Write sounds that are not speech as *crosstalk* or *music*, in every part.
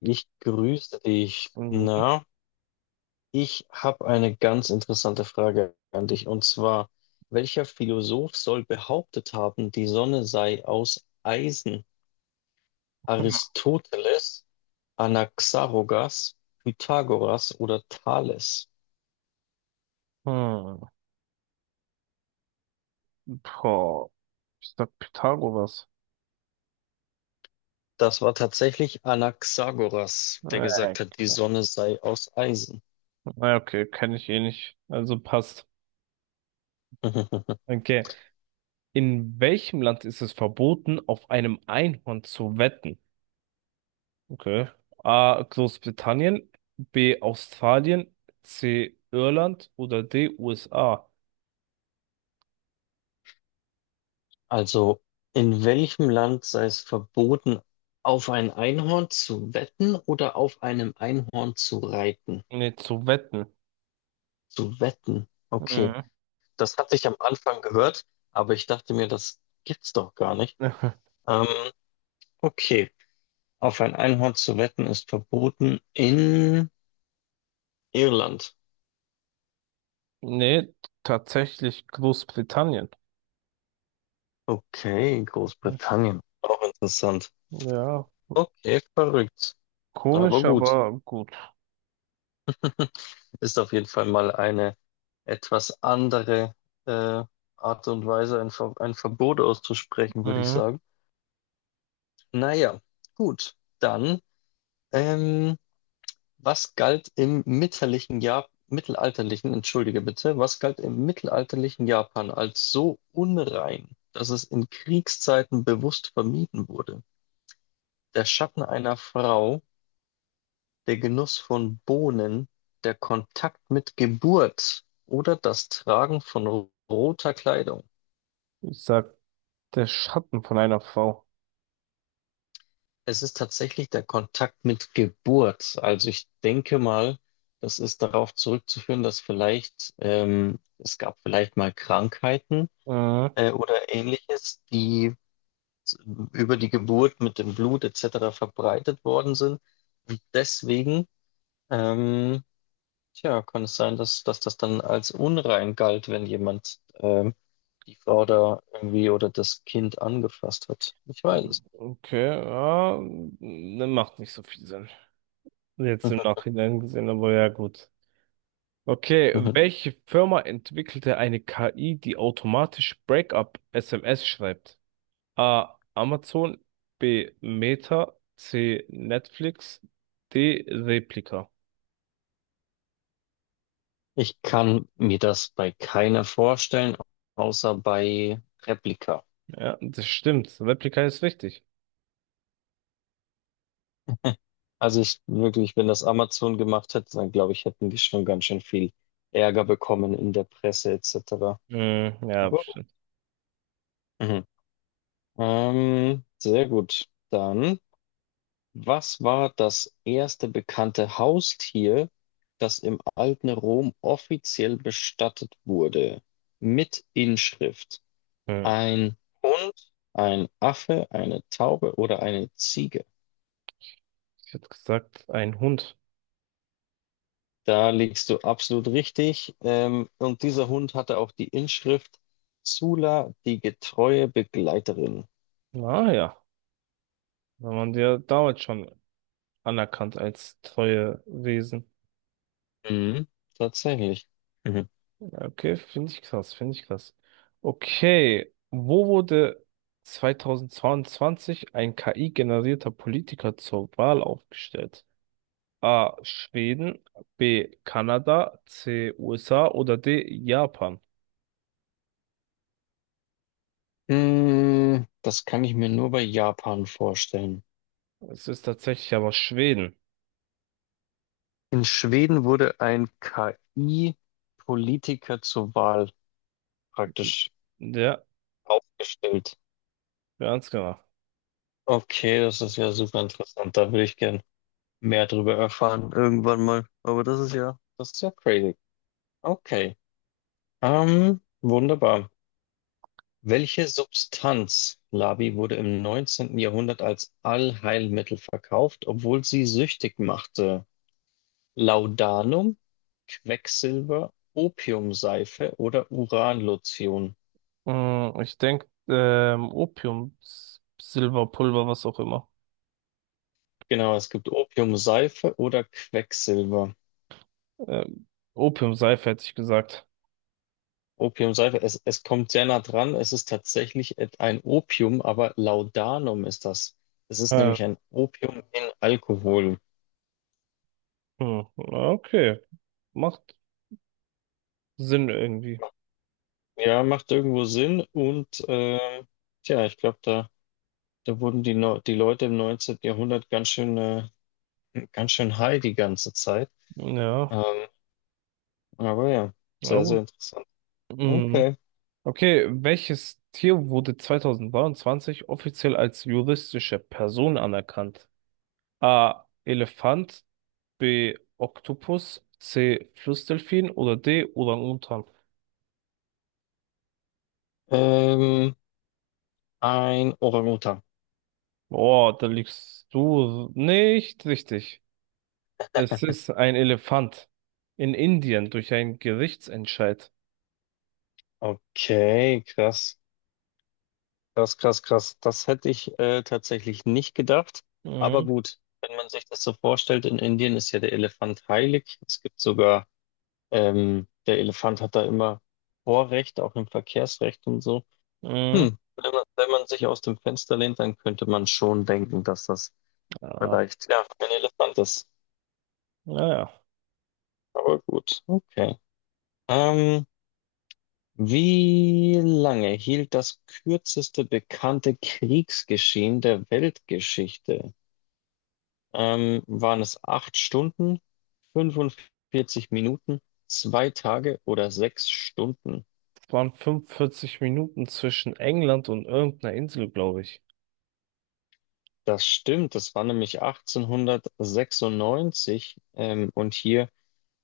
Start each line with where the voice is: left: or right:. left: Ich grüße dich.
right: Mhm.
left: Na, ich habe eine ganz interessante Frage an dich. Und zwar, welcher Philosoph soll behauptet haben, die Sonne sei aus Eisen? Aristoteles, Anaxagoras, Pythagoras oder Thales?
right: Hm. Boah. Ich sag Pythagoras.
left: Das war tatsächlich Anaxagoras, der
right: Äh,
left: gesagt hat, die Sonne sei aus Eisen.
right: na, okay, kenne ich eh nicht. Also passt.
left: *laughs*
right: Okay. In welchem Land ist es verboten, auf einem Einhorn zu wetten? Okay. A. Großbritannien, B. Australien, C. Irland oder D. USA.
left: Also, in welchem Land sei es verboten, auf ein Einhorn zu wetten oder auf einem Einhorn zu reiten?
right: Nee, zu wetten.
left: Zu wetten. Okay,
right: Mhm.
left: das hatte ich am Anfang gehört, aber ich dachte mir, das gibt's doch gar nicht.
right: *laughs*
left: Ähm, okay, auf ein Einhorn zu wetten ist verboten in Irland.
right: Nee, tatsächlich Großbritannien.
left: Okay, Großbritannien. Auch interessant.
right: Ja,
left: Okay, verrückt. Aber
right: komisch,
left: gut.
right: aber gut.
left: Ist auf jeden Fall mal eine etwas andere äh, Art und Weise, ein Verbot auszusprechen, würde ich
right: Mhm.
left: sagen. Naja, gut. Dann, ähm, was galt im mittelalterlichen Japan, mittelalterlichen, entschuldige bitte, was galt im mittelalterlichen Japan als so unrein, dass es in Kriegszeiten bewusst vermieden wurde? Der Schatten einer Frau, der Genuss von Bohnen, der Kontakt mit Geburt oder das Tragen von roter Kleidung?
right: Ich sag der Schatten von einer Frau.
left: Es ist tatsächlich der Kontakt mit Geburt. Also ich denke mal, das ist darauf zurückzuführen, dass vielleicht es gab vielleicht mal Krankheiten
right: Äh,
left: oder ähnliches, die s- über die Geburt mit dem Blut etc. verbreitet worden sind. Und deswegen, ähm, tja, kann es sein, dass, dass das dann als unrein galt, wenn jemand die Frau da irgendwie oder das Kind angefasst hat? Ich weiß es.
right: okay, ja, ne, macht nicht so viel Sinn. Jetzt im
left: *laughs*
right: Nachhinein gesehen, aber ja gut. Okay,
left: Mhm, mhm.
right: welche Firma entwickelte eine KI, die automatisch Breakup-SMS schreibt? A. Amazon, B. Meta, C. Netflix, D. Replika.
left: Ich kann mir das bei keiner vorstellen, außer bei Replika.
right: Ja, das stimmt. Replika ist richtig.
left: Also ich wirklich, wenn das Amazon gemacht hätte, dann glaube ich, hätten wir schon ganz schön viel Ärger bekommen in der Presse etc.
right: Hm, ja,
left: Aber,
right: bestimmt.
left: mhm. Sehr gut. Dann, was war das erste bekannte Haustier, das im alten Rom offiziell bestattet wurde? Mit Inschrift.
right: Hm.
left: Ein Hund, ein Affe, eine Taube oder eine Ziege?
right: Ich hätte gesagt, ein Hund.
left: Da liegst du absolut richtig. Und dieser Hund hatte auch die Inschrift Sulla, die getreue Begleiterin.
right: Naja, wenn man dir damals schon anerkannt als treue Wesen.
left: Mhm, tatsächlich. Mhm.
right: Okay, finde ich krass, finde ich krass. Okay, wo wurde 2022 ein KI-generierter Politiker zur Wahl aufgestellt? A. Schweden, B. Kanada, C. USA oder D. Japan?
left: Mm, das kann ich mir nur bei Japan vorstellen.
right: Es ist tatsächlich aber Schweden.
left: In Schweden wurde ein KI-Politiker zur Wahl praktisch
right: Ja,
left: aufgestellt.
right: ganz genau.
left: Okay, das ist ja super interessant. Da würde ich gern mehr drüber erfahren irgendwann mal. Aber das ist ja crazy. Okay, wunderbar. Welche Substanz, Labi, wurde im 19. Jahrhundert als Allheilmittel verkauft, obwohl sie süchtig machte? Laudanum, Quecksilber, Opiumseife oder Uranlotion?
right: Mm, ich denke, Opium, Silberpulver, was auch immer.
left: Genau, es gibt Opiumseife oder Quecksilber.
right: Ähm, Opiumseife hätte ich gesagt.
left: Opiumseife, es kommt sehr nah dran. Es ist tatsächlich ein Opium, aber Laudanum ist das. Es ist
right: Äh,
left: nämlich ein Opium in Alkohol.
right: Hm, okay. Macht Sinn irgendwie.
left: Ja, macht irgendwo Sinn und tja, ich glaube, da wurden die, die Leute im 19. Jahrhundert ganz schön high die ganze Zeit.
right: Ja.
left: Ähm, aber ja,
right: Ja,
left: sehr, sehr
right: gut.
left: interessant.
right: Mhm.
left: Okay.
right: Okay, welches Tier wurde 2023 offiziell als juristische Person anerkannt? A. Elefant, B. Oktopus, C. Flussdelfin oder D. Orang-Utan?
left: Ähm, ein Orang-Utan.
right: Boah, da liegst du nicht richtig. Es ist ein Elefant in Indien durch einen Gerichtsentscheid.
left: Okay, krass. Krass, krass, krass. Das hätte ich tatsächlich nicht gedacht. Aber
right: Mhm.
left: gut, wenn man sich das so vorstellt, in Indien ist ja der Elefant heilig. Es gibt sogar, der Elefant hat da immer Vorrecht, auch im Verkehrsrecht und so.
right: Mhm.
left: Hm, wenn man sich aus dem Fenster lehnt, dann könnte man schon denken, dass das
right: Ah,
left: vielleicht, ja, ein Elefant ist.
right: naja.
left: Aber gut, okay. Ähm, wie lange hielt das kürzeste bekannte Kriegsgeschehen der Weltgeschichte? Waren es acht Stunden, 45 Minuten, zwei Tage oder sechs Stunden?
right: Waren 45 Minuten zwischen England und irgendeiner Insel, glaube ich.
left: Das stimmt, das war nämlich 1896, und hier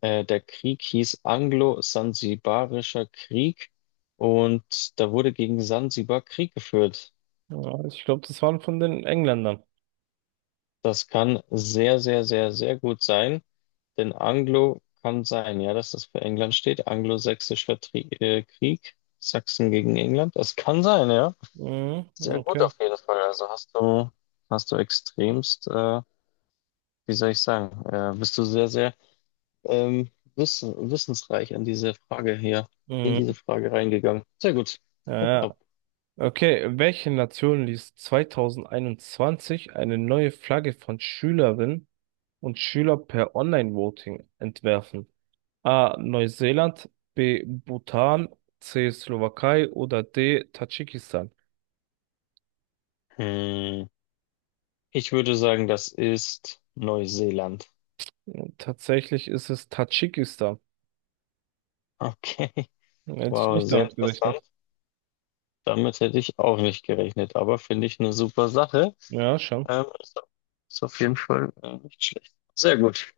left: der Krieg hieß Anglo-Sansibarischer Krieg, und da wurde gegen Sansibar Krieg geführt.
right: Ja, ich glaube, das waren von den Engländern.
left: Das kann sehr, sehr, sehr, sehr gut sein, denn Anglo kann sein, ja, dass das für England steht. Anglo-Sächsischer Tri Krieg, Sachsen gegen England. Das kann sein, ja.
right: Mhm,
left: Sehr gut
right: okay.
left: auf jeden Fall. Also hast du extremst, wie soll ich sagen, bist du sehr, sehr wissensreich an diese Frage hier, in diese
right: Mhm.
left: Frage reingegangen. Sehr gut.
right: Ja,
left: Tip Top.
right: ja. Okay, welche Nation ließ 2021 eine neue Flagge von Schülerinnen und Schülern per Online-Voting entwerfen? A. Neuseeland, B. Bhutan, C. Slowakei oder D. Tadschikistan?
left: Hm. Ich würde sagen, das ist Neuseeland.
right: Tatsächlich ist es Tadschikistan.
left: Okay.
right: Hätte ich
left: Wow,
right: nicht
left: sehr
right: damit
left: interessant.
right: gerechnet.
left: Damit hätte ich auch nicht gerechnet, aber finde ich eine super Sache.
right: Ja, schon.
left: Ähm, ist, ist auf jeden Fall nicht schlecht. Sehr gut.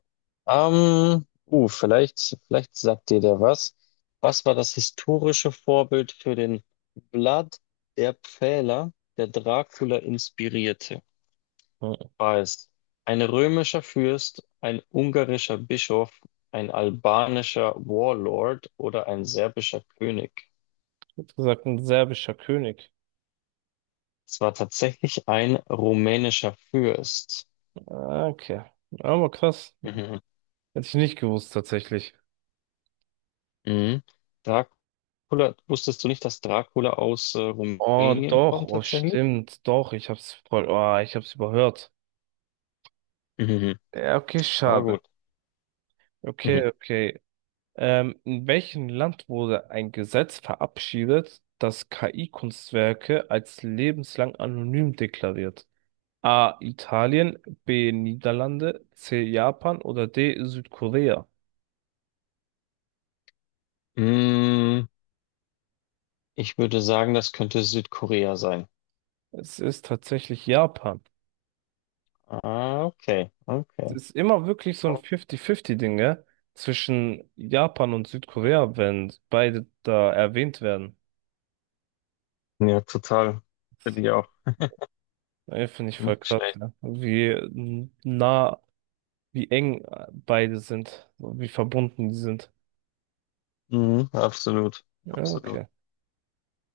left: Vielleicht sagt dir der was. Was war das historische Vorbild für den Vlad der Pfähler, der Dracula inspirierte?
right: Ja.
left: War es ein römischer Fürst, ein ungarischer Bischof, ein albanischer Warlord oder ein serbischer König?
right: Hat gesagt, ein serbischer König.
left: Es war tatsächlich ein rumänischer Fürst.
right: Ah, okay. Aber krass.
left: Mhm.
right: Hätte ich nicht gewusst, tatsächlich.
left: Mhm. Dracula, wusstest du nicht, dass Dracula aus
right: Oh,
left: Rumänien
right: doch.
left: kommt
right: Oh,
left: tatsächlich?
right: stimmt. Doch, ich hab's voll, oh, ich hab's überhört.
left: Mhm.
right: Ja, okay,
left: Aber
right: schade.
left: gut.
right: Okay,
left: Mhm.
right: okay. In welchem Land wurde ein Gesetz verabschiedet, das KI-Kunstwerke als lebenslang anonym deklariert? A. Italien, B. Niederlande, C. Japan oder D. Südkorea?
left: Mm, ich würde sagen, das könnte Südkorea sein.
right: Es ist tatsächlich Japan.
left: Ah, okay,
right: Es
left: okay.
right: ist immer wirklich so ein 50-50-Ding, gell? Zwischen Japan und Südkorea, wenn beide da erwähnt werden.
left: Ja, total. Finde ich auch
right: Ey, finde ich voll
left: nicht
right: krass,
left: schlecht.
right: ja. Wie nah, wie eng beide sind, wie verbunden die sind.
left: Mhm, absolut,
right: Ja,
left: absolut.
right: okay.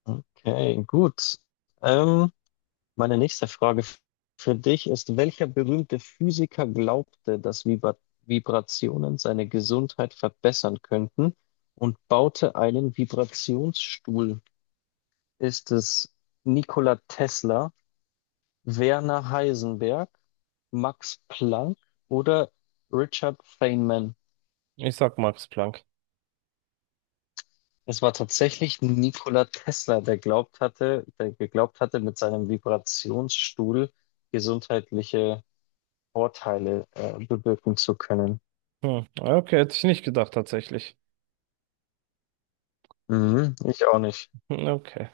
left: Okay, gut. Ähm, meine nächste Frage für dich ist, welcher berühmte Physiker glaubte, dass Vibrationen seine Gesundheit verbessern könnten und baute einen Vibrationsstuhl? Ist es Nikola Tesla, Werner Heisenberg, Max Planck oder Richard Feynman?
right: Ich sag Max Planck.
left: Es war tatsächlich Nikola Tesla, der geglaubt hatte, mit seinem Vibrationsstuhl gesundheitliche Vorteile bewirken zu können.
right: Hm. Ja, okay, hätte ich nicht gedacht, tatsächlich.
left: Mhm, ich auch nicht.
right: Hm, okay.